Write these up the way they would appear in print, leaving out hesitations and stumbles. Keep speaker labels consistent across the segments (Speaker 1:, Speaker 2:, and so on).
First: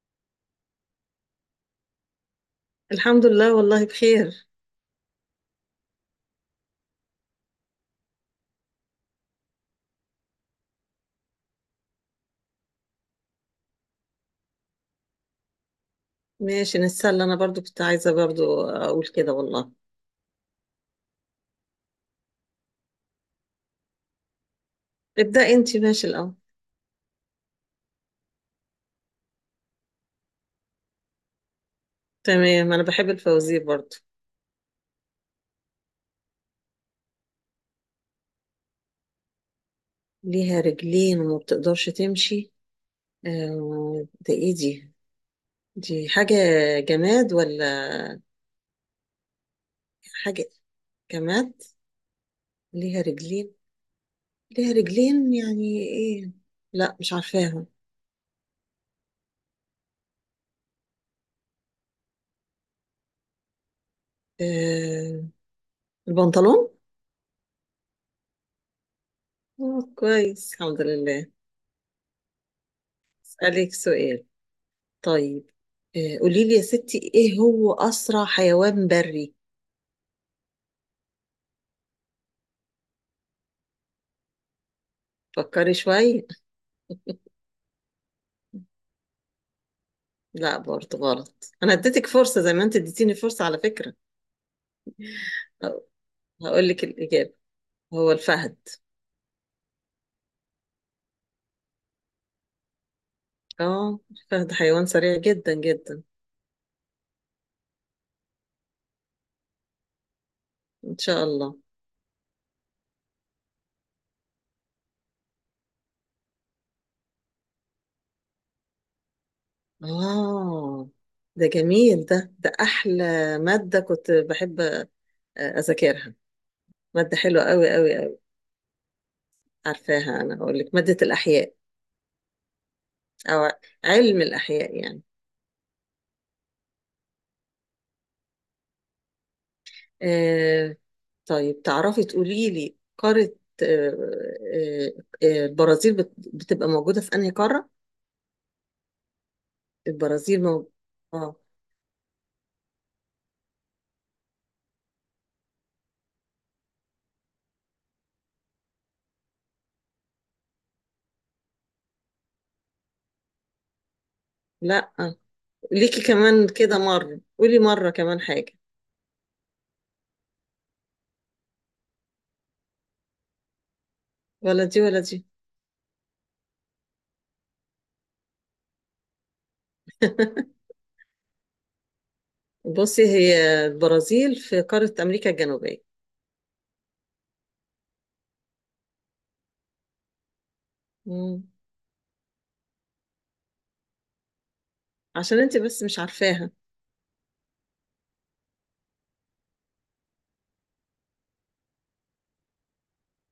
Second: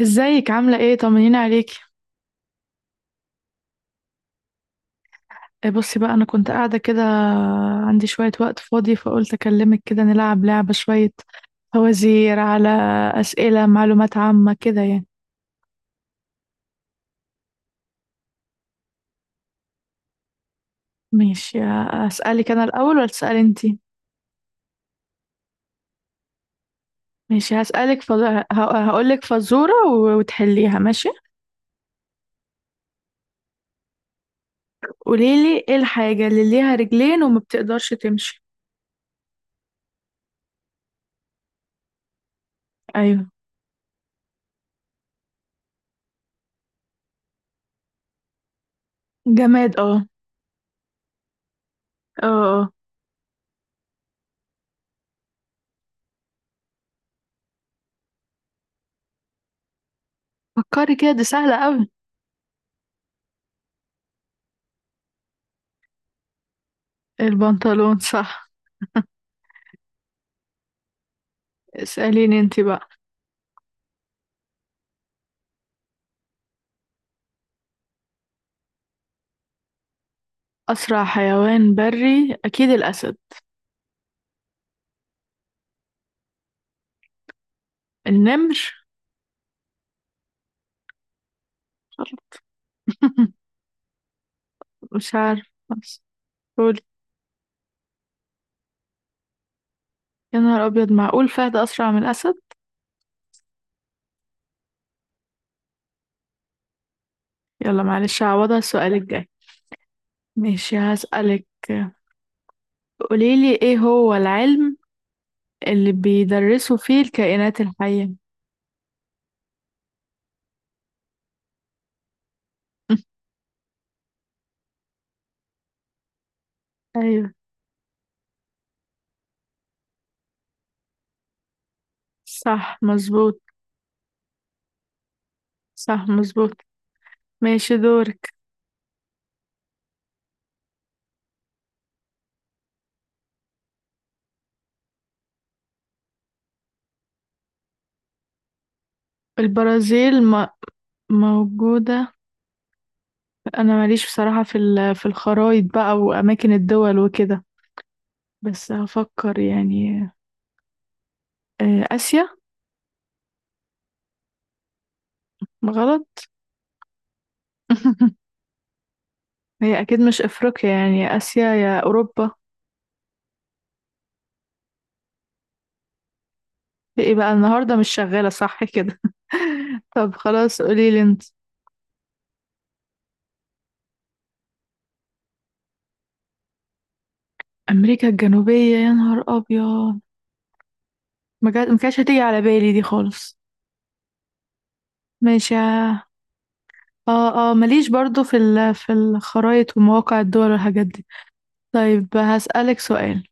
Speaker 1: ازيك؟ عاملة ايه؟ طمنيني عليكي.
Speaker 2: الحمد لله، والله بخير.
Speaker 1: إيه، بصي بقى، انا كنت قاعدة كده، عندي شوية وقت فاضي فقلت اكلمك كده نلعب لعبة شوية، فوازير على اسئلة معلومات عامة كده يعني.
Speaker 2: ماشي نتسلى، انا برضو كنت عايزة برضو اقول كده والله.
Speaker 1: ماشي. اسألك انا الاول ولا تسألي انتي؟
Speaker 2: ابدأ انتي ماشي الاول.
Speaker 1: ماشي، هسألك هقولك فزورة وتحليها، ماشي.
Speaker 2: تمام، انا بحب الفوازير برضو.
Speaker 1: قوليلي ايه الحاجة اللي ليها رجلين وما بتقدرش تمشي؟
Speaker 2: ليها رجلين وما بتقدرش تمشي؟
Speaker 1: ايوه،
Speaker 2: آه، ده ايه دي؟ دي حاجة جماد ولا
Speaker 1: جماد. اه.
Speaker 2: حاجة؟ جماد.
Speaker 1: اه. اه.
Speaker 2: ليها رجلين، ليها رجلين يعني ايه؟ لا مش عارفاها.
Speaker 1: فكري كده، دي سهلة اوي.
Speaker 2: آه، البنطلون.
Speaker 1: البنطلون، صح.
Speaker 2: آه كويس، الحمد لله.
Speaker 1: اسأليني انتي بقى.
Speaker 2: اسألك سؤال؟ طيب، قولي لي يا ستي، ايه هو اسرع حيوان بري؟
Speaker 1: أسرع حيوان بري أكيد الأسد.
Speaker 2: فكري شوية.
Speaker 1: النمر.
Speaker 2: لا برضه غلط، انا اديتك فرصة زي ما انت اديتيني فرصة على فكرة.
Speaker 1: مش عارف بس،
Speaker 2: هقول
Speaker 1: قولي.
Speaker 2: لك الاجابة، هو الفهد.
Speaker 1: يا نهار أبيض، معقول فهد أسرع من الأسد؟
Speaker 2: اه الفهد حيوان سريع جدا جدا.
Speaker 1: يلا معلش، هعوضها السؤال الجاي. ماشي
Speaker 2: ان شاء
Speaker 1: هسألك،
Speaker 2: الله.
Speaker 1: قوليلي إيه هو العلم اللي بيدرسوا فيه الكائنات الحية؟
Speaker 2: اه ده جميل، ده احلى مادة كنت بحب اذاكرها، مادة
Speaker 1: أيوه.
Speaker 2: حلوة قوي قوي قوي. عارفاها، انا هقول لك، مادة الاحياء.
Speaker 1: صح مظبوط.
Speaker 2: او علم الاحياء يعني.
Speaker 1: صح مظبوط. ماشي، دورك.
Speaker 2: آه، طيب تعرفي تقولي لي قارة، آه، آه، البرازيل بتبقى موجودة في أنهي قارة؟
Speaker 1: البرازيل
Speaker 2: البرازيل موجودة اه.
Speaker 1: موجودة. أنا ماليش بصراحة في في الخرايط بقى وأماكن الدول وكده، بس هفكر يعني. آسيا.
Speaker 2: لا ليكي
Speaker 1: غلط.
Speaker 2: كمان كده مرة، قولي مرة كمان حاجة.
Speaker 1: هي أكيد مش أفريقيا يعني، يا آسيا يا أوروبا.
Speaker 2: ولا دي ولا دي.
Speaker 1: إيه بقى، النهاردة مش شغالة صح كده. طب خلاص، قولي لي انت.
Speaker 2: بصي، هي البرازيل في قارة أمريكا الجنوبية.
Speaker 1: أمريكا الجنوبية، يا نهار أبيض.
Speaker 2: مم.
Speaker 1: ما كانتش هتيجي على بالي دي خالص.
Speaker 2: عشان
Speaker 1: ماشي.
Speaker 2: انت بس مش
Speaker 1: اه.
Speaker 2: عارفاها.
Speaker 1: اه. ماليش برضو في في الخرايط ومواقع الدول والحاجات دي. طيب، هسألك سؤال،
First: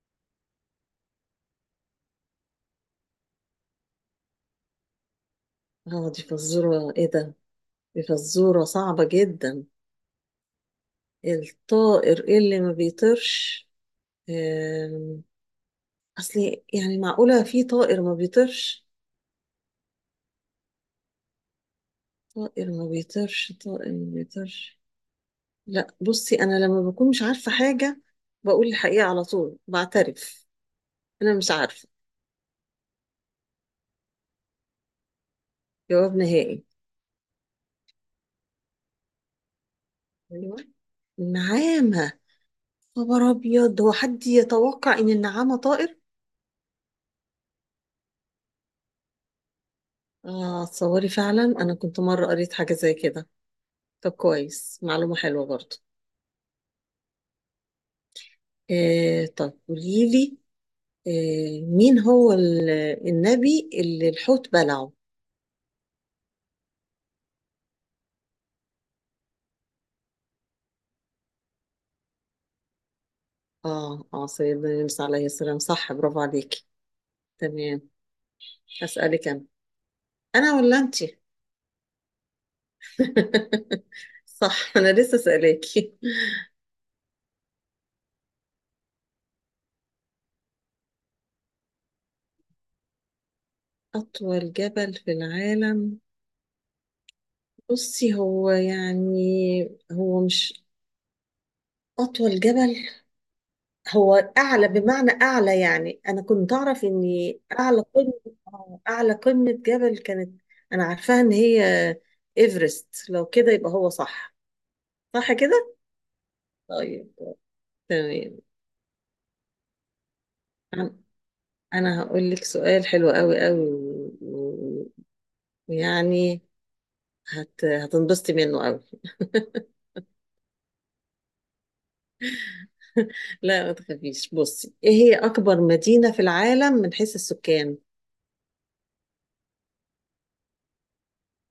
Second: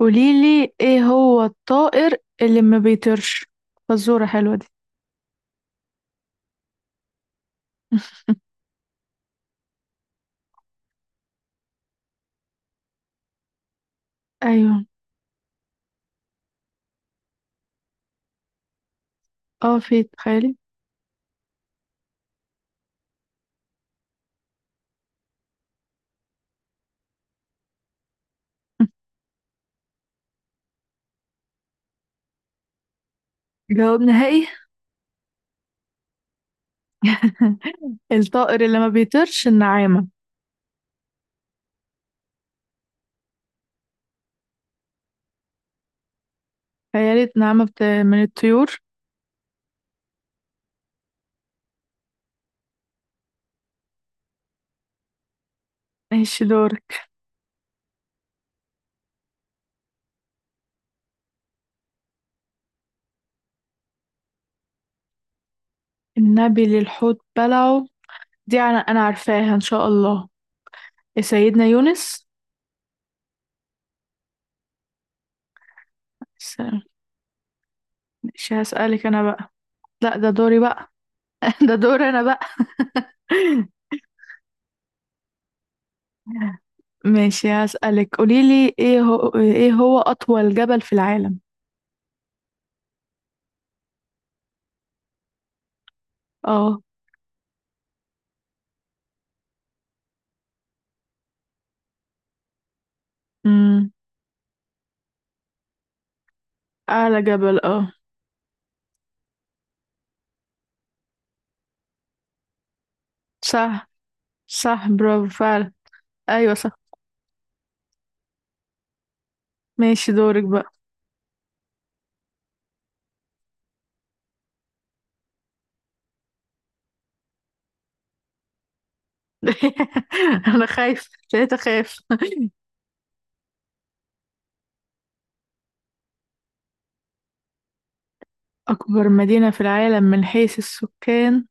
Speaker 1: قوليلي ايه هو الطائر اللي ما بيطيرش؟ فزورة حلوة دي.
Speaker 2: اه دي فزورة، ايه ده؟ دي فزورة صعبة جدا. الطائر اللي ما بيطيرش؟
Speaker 1: ايوه.
Speaker 2: آم، اصل يعني معقولة في طائر ما بيطيرش؟
Speaker 1: اه، في تخيلي.
Speaker 2: طائر ما بيطيرش، طائر ما بيطيرش. لا بصي، انا لما بكون مش عارفه حاجه بقول الحقيقه على طول بعترف. انا مش عارفه.
Speaker 1: جواب نهائي.
Speaker 2: جواب نهائي.
Speaker 1: الطائر اللي ما بيطيرش النعامة.
Speaker 2: ايوه النعامه. خبر ابيض، هو حد يتوقع ان النعامه طائر؟
Speaker 1: خيالة، نعامة من الطيور.
Speaker 2: اه تصوري، فعلا انا كنت مره قريت حاجه زي كده. طب كويس، معلومه حلوه برضه.
Speaker 1: ماشي، دورك.
Speaker 2: آه طب قولي لي، آه مين هو النبي اللي الحوت بلعه؟
Speaker 1: النبي للحوت بلعه، دي أنا عارفاها إن شاء الله، سيدنا يونس.
Speaker 2: اه اه سيدنا يونس عليه السلام، صح، برافو
Speaker 1: س-
Speaker 2: عليكي. تمام.
Speaker 1: ماشي، هسألك أنا
Speaker 2: هسألك أنا.
Speaker 1: بقى. لا، ده
Speaker 2: أنا
Speaker 1: دوري
Speaker 2: ولا
Speaker 1: بقى.
Speaker 2: أنتي؟
Speaker 1: ده دوري أنا بقى.
Speaker 2: صح، أنا لسه سألاكي.
Speaker 1: ماشي، هسألك، قوليلي إيه هو أطول جبل في العالم؟
Speaker 2: أطول جبل في العالم،
Speaker 1: اه.
Speaker 2: بصي هو يعني، هو مش أطول جبل،
Speaker 1: أمم،
Speaker 2: هو أعلى، بمعنى أعلى يعني، أنا كنت أعرف إن
Speaker 1: أعلى جبل،
Speaker 2: أعلى
Speaker 1: اه.
Speaker 2: قمة، أعلى قمة جبل كانت، أنا عارفاها إن هي إيفرست، لو كده يبقى
Speaker 1: صح.
Speaker 2: هو صح.
Speaker 1: صح برافو
Speaker 2: صح
Speaker 1: فعلا.
Speaker 2: كده؟
Speaker 1: أيوة صح.
Speaker 2: طيب، تمام.
Speaker 1: ماشي، دورك بقى.
Speaker 2: أنا، أنا هقول لك سؤال حلو قوي قوي ويعني هتنبسطي منه قوي.
Speaker 1: أنا خايفة، بقيت أخاف.
Speaker 2: لا ما تخافيش، بصي ايه هي اكبر مدينة في العالم من حيث السكان؟
Speaker 1: أكبر مدينة في العالم من حيث السكان؟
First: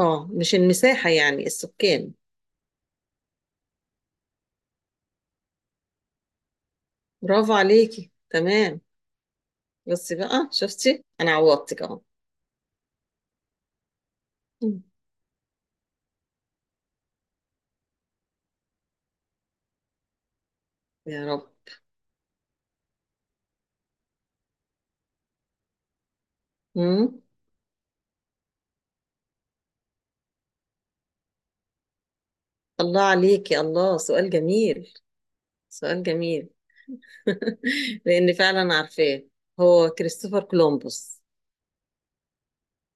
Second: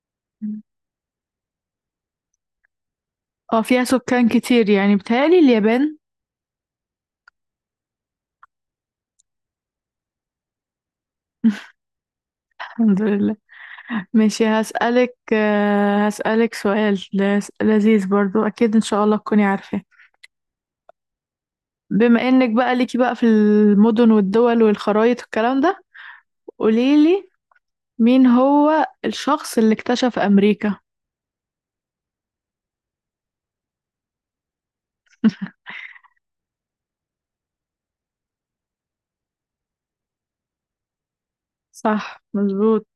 Speaker 2: اه مش المساحة، يعني السكان.
Speaker 1: اه، فيها سكان كتير يعني، بتهيألي اليابان.
Speaker 2: برافو عليكي، تمام. بصي بقى شفتي، انا عوضتك اهو.
Speaker 1: الحمد لله. ماشي
Speaker 2: مم.
Speaker 1: هسألك، هسألك سؤال لذيذ برضو، أكيد إن شاء الله تكوني عارفة.
Speaker 2: يا رب.
Speaker 1: بما إنك بقى ليكي بقى في المدن والدول والخرايط والكلام ده،
Speaker 2: مم.
Speaker 1: قوليلي مين هو الشخص اللي اكتشف أمريكا؟
Speaker 2: الله عليكي، الله سؤال جميل، سؤال جميل. لان فعلا عارفاه، هو كريستوفر كولومبوس.
Speaker 1: صح مظبوط.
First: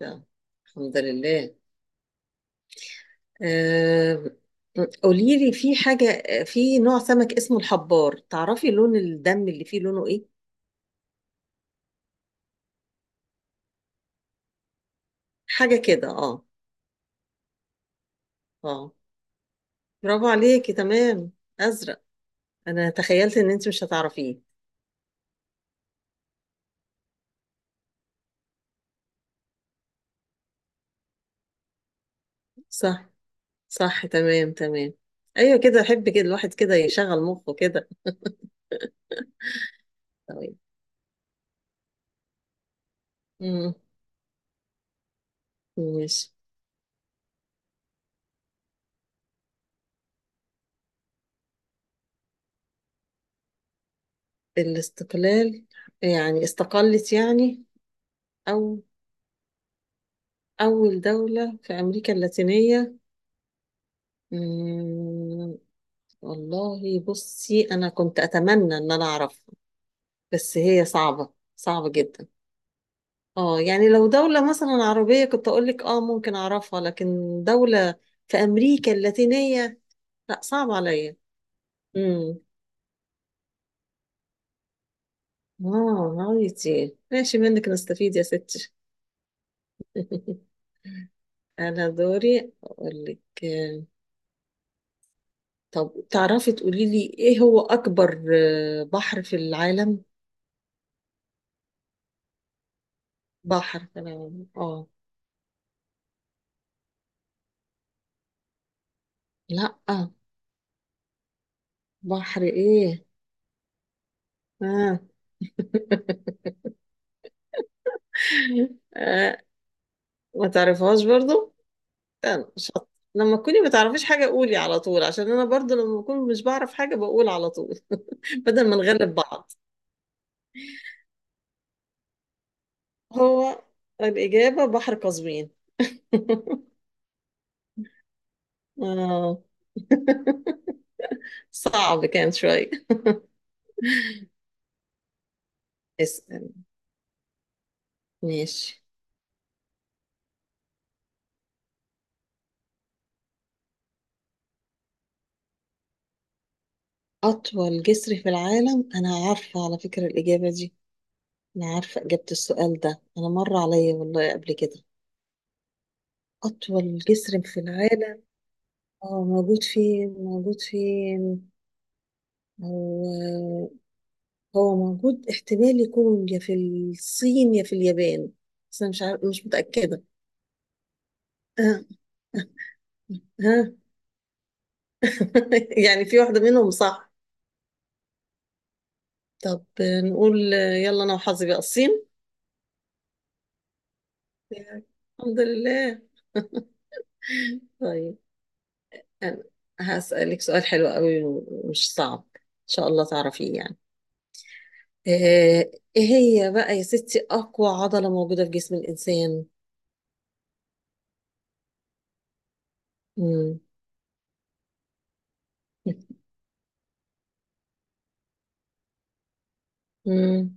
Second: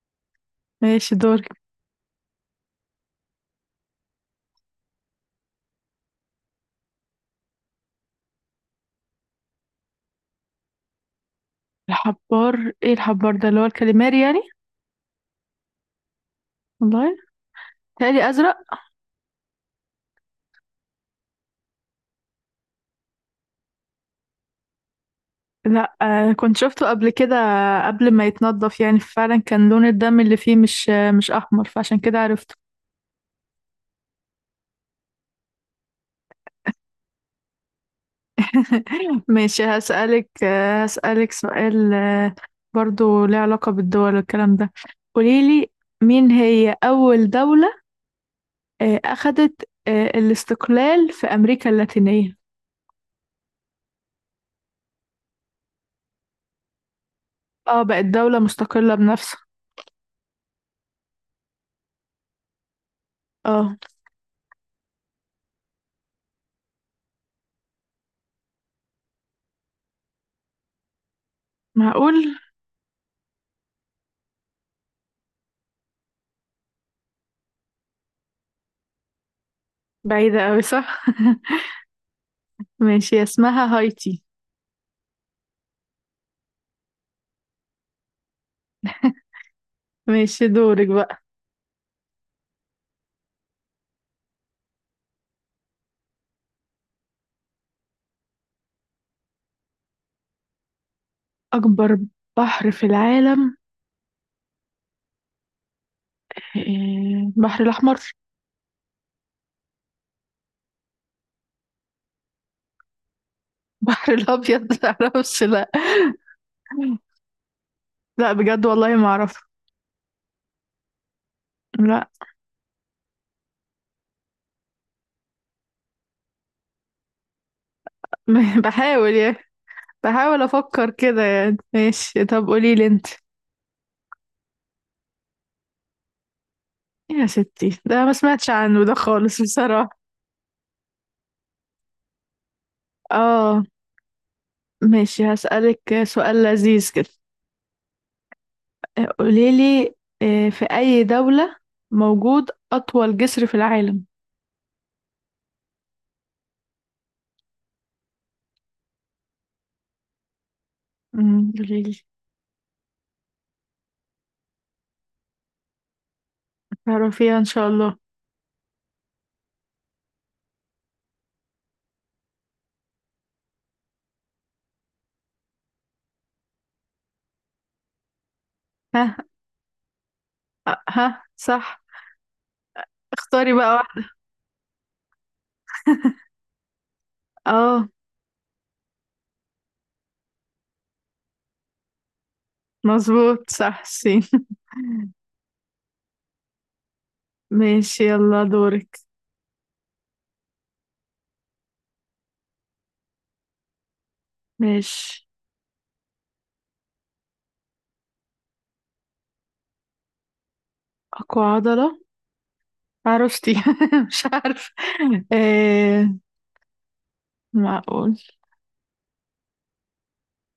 Speaker 2: ده. الحمد
Speaker 1: ماشي، دورك.
Speaker 2: لله. آه، قولي لي، في حاجة في نوع سمك اسمه الحبار، تعرفي لون الدم اللي فيه لونه ايه؟
Speaker 1: الحبار، ايه الحبار ده، اللي هو الكاليماري يعني؟
Speaker 2: حاجة كده اه.
Speaker 1: والله تهيألي أزرق.
Speaker 2: اه برافو عليكي، تمام، أزرق. أنا تخيلت إن أنت مش هتعرفيه.
Speaker 1: لا، آه كنت شفته قبل كده، قبل ما يتنضف يعني، فعلا كان لون الدم اللي فيه مش، مش أحمر، فعشان كده عرفته.
Speaker 2: صح، صح تمام تمام. أيوة كده، أحب كده الواحد كده يشغل مخه كده.
Speaker 1: ماشي هسألك،
Speaker 2: تمام.
Speaker 1: هسألك سؤال برضو ليه علاقة
Speaker 2: مم،
Speaker 1: بالدول والكلام ده. قوليلي، مين
Speaker 2: ماشي.
Speaker 1: هي أول دولة أخدت الاستقلال في أمريكا اللاتينية؟
Speaker 2: الاستقلال، يعني استقلت يعني.
Speaker 1: اه، بقت دولة
Speaker 2: أو
Speaker 1: مستقلة بنفسها.
Speaker 2: أول دولة في أمريكا اللاتينية.
Speaker 1: اه.
Speaker 2: مم، والله بصي انا كنت اتمنى ان انا اعرفها بس هي صعبة صعبة
Speaker 1: معقول.
Speaker 2: جدا. اه يعني لو دولة مثلا عربية كنت اقول لك اه ممكن اعرفها، لكن دولة في امريكا اللاتينية
Speaker 1: بعيدة
Speaker 2: لا
Speaker 1: أوي
Speaker 2: صعب
Speaker 1: صح.
Speaker 2: عليا. امم،
Speaker 1: ماشي، اسمها هايتي.
Speaker 2: اه هايتي، ماشي منك نستفيد يا ستي.
Speaker 1: ماشي، دورك بقى.
Speaker 2: انا دوري اقول لك، طب تعرفي تقولي لي، ايه هو اكبر بحر في العالم؟
Speaker 1: أكبر بحر في العالم؟
Speaker 2: بحر في العالم اه.
Speaker 1: إيه، البحر الأحمر.
Speaker 2: لا. بحر ايه؟
Speaker 1: البحر الأبيض.
Speaker 2: آه.
Speaker 1: معرفش لأ. لأ بجد، والله ما
Speaker 2: آه،
Speaker 1: أعرف.
Speaker 2: ما تعرفهاش برضو؟
Speaker 1: لأ.
Speaker 2: استنى، شط، لما تكوني ما تعرفيش حاجة قولي على طول، عشان انا برضو لما بكون مش بعرف حاجة بقول على طول. بدل ما
Speaker 1: بحاول
Speaker 2: نغلب
Speaker 1: يعني،
Speaker 2: بعض.
Speaker 1: بحاول أفكر كده يعني. ماشي طب قوليلي أنت.
Speaker 2: هو الإجابة بحر قزوين.
Speaker 1: يا ستي، ده ما سمعتش عنه ده خالص
Speaker 2: آه.
Speaker 1: بصراحة.
Speaker 2: صعب كان شوية.
Speaker 1: اه. ماشي هسألك سؤال
Speaker 2: اسأل،
Speaker 1: لذيذ كده.
Speaker 2: ماشي.
Speaker 1: قوليلي، في أي دولة موجود أطول جسر في العالم؟
Speaker 2: أطول جسر في العالم، أنا عارفة على فكرة الإجابة دي،
Speaker 1: مم،
Speaker 2: أنا
Speaker 1: قوليلي.
Speaker 2: عارفة إجابة السؤال ده، أنا مر عليا والله قبل كده. أطول
Speaker 1: تعرفيها
Speaker 2: جسر
Speaker 1: إن
Speaker 2: في
Speaker 1: شاء الله.
Speaker 2: العالم، اه موجود فين، موجود فين. هو، هو موجود، احتمال يكون يا في الصين يا في اليابان، بس انا مش
Speaker 1: ها.
Speaker 2: عارف مش متأكدة.
Speaker 1: ها، صح.
Speaker 2: آه،
Speaker 1: اختاري
Speaker 2: ها.
Speaker 1: بقى واحد.
Speaker 2: يعني في واحدة منهم صح.
Speaker 1: اه.
Speaker 2: طب نقول يلا انا وحظي بقى الصين.
Speaker 1: مظبوط صح، سين.
Speaker 2: الحمد لله.
Speaker 1: ماشي
Speaker 2: طيب،
Speaker 1: يلا، دورك.
Speaker 2: أنا هسألك سؤال حلو قوي ومش صعب إن شاء الله تعرفيه يعني.
Speaker 1: ماشي.
Speaker 2: آه، إيه هي بقى يا ستي أقوى عضلة موجودة في جسم الإنسان؟
Speaker 1: أقوى عضلة؟ عرفتي.
Speaker 2: مم.
Speaker 1: مش عارفة. آه. معقول.
Speaker 2: مم.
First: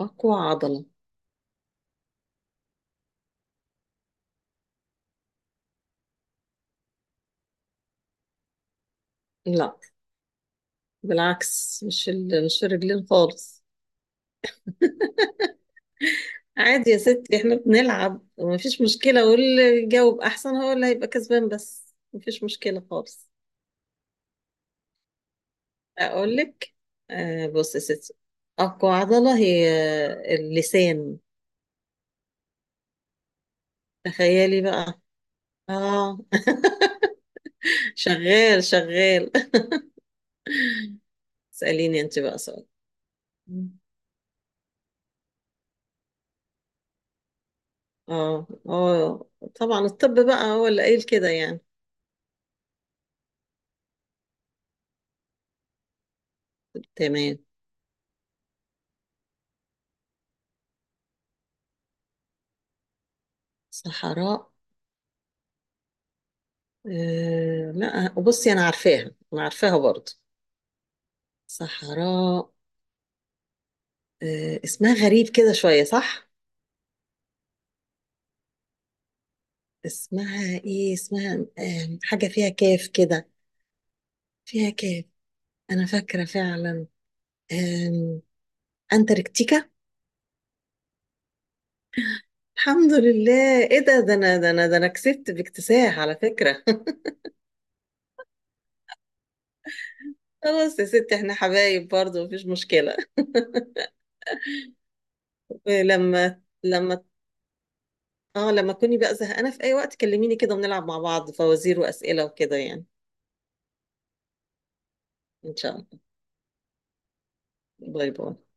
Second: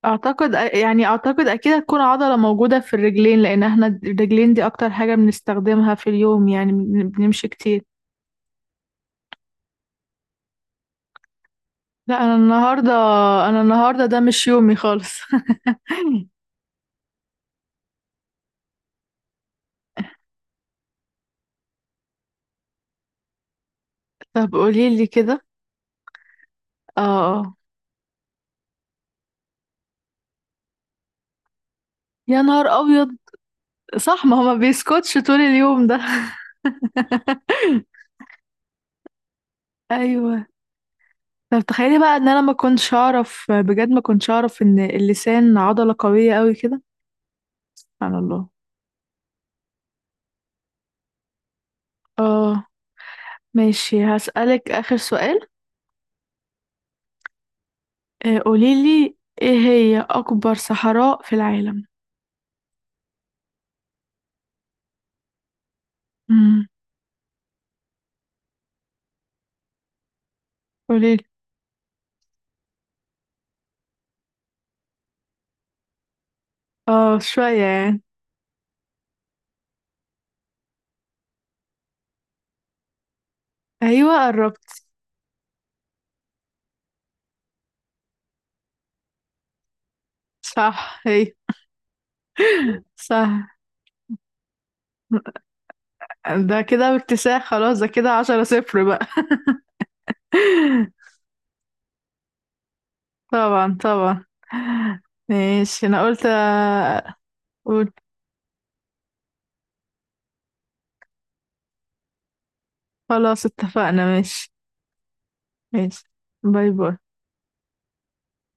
Speaker 2: أقوى
Speaker 1: أعتقد
Speaker 2: عضلة.
Speaker 1: يعني، أعتقد أكيد هتكون عضلة موجودة في الرجلين، لأن احنا الرجلين دي أكتر حاجة بنستخدمها في اليوم يعني، بنمشي كتير.
Speaker 2: لا، بالعكس،
Speaker 1: لا، أنا
Speaker 2: مش
Speaker 1: النهاردة
Speaker 2: الرجلين
Speaker 1: أنا
Speaker 2: خالص.
Speaker 1: النهاردة ده مش يومي خالص.
Speaker 2: عادي يا ستي، احنا بنلعب ومفيش مشكلة، واللي يجاوب أحسن هو اللي هيبقى كسبان، بس مفيش مشكلة خالص.
Speaker 1: طب قوليلي كده.
Speaker 2: أقول لك.
Speaker 1: اه.
Speaker 2: آه
Speaker 1: آه.
Speaker 2: بص يا ستي، أقوى عضلة هي، آه، اللسان.
Speaker 1: يا نهار أبيض، صح ما هو ما
Speaker 2: تخيلي بقى.
Speaker 1: بيسكتش طول اليوم ده.
Speaker 2: اه شغال شغال.
Speaker 1: ايوه. طب تخيلي
Speaker 2: اسأليني
Speaker 1: بقى
Speaker 2: انت
Speaker 1: ان
Speaker 2: بقى
Speaker 1: انا ما
Speaker 2: سؤال.
Speaker 1: كنتش اعرف، بجد ما كنتش اعرف ان اللسان عضلة قوية قوي كده. سبحان
Speaker 2: اه
Speaker 1: الله.
Speaker 2: اه، طبعا الطب بقى هو اللي قايل كده يعني.
Speaker 1: اه. ماشي، هسألك اخر سؤال.
Speaker 2: تمام.
Speaker 1: قوليلي ايه هي اكبر صحراء في العالم؟
Speaker 2: صحراء.
Speaker 1: امم.
Speaker 2: آه لا بصي انا عارفاها، انا عارفاها برضه.
Speaker 1: قوليلي.
Speaker 2: صحراء آه اسمها غريب كده شوية صح.
Speaker 1: اه شوية يعني.
Speaker 2: اسمها ايه، اسمها، آه حاجة فيها كاف كده.
Speaker 1: ايوه،
Speaker 2: فيها
Speaker 1: قربت.
Speaker 2: كاف، انا فاكرة فعلا. آه، انتاركتيكا.
Speaker 1: صح هي.
Speaker 2: الحمد
Speaker 1: صح.
Speaker 2: لله، ايه ده، ده انا كسبت باكتساح على
Speaker 1: ده
Speaker 2: فكرة.
Speaker 1: كده باكتساح خلاص، ده كده 10-0 بقى.
Speaker 2: خلاص يا ستي احنا حبايب برضه، مفيش مشكلة.
Speaker 1: طبعا طبعا. ماشي. انا قلت
Speaker 2: لما لما، اه لما تكوني بقى زهقانة في اي وقت كلميني كده ونلعب مع بعض فوازير واسئلة وكده يعني.
Speaker 1: خلاص اتفقنا ماشي.
Speaker 2: ان شاء الله.
Speaker 1: ماشي. باي باي.
Speaker 2: شكرا للمشاهدة.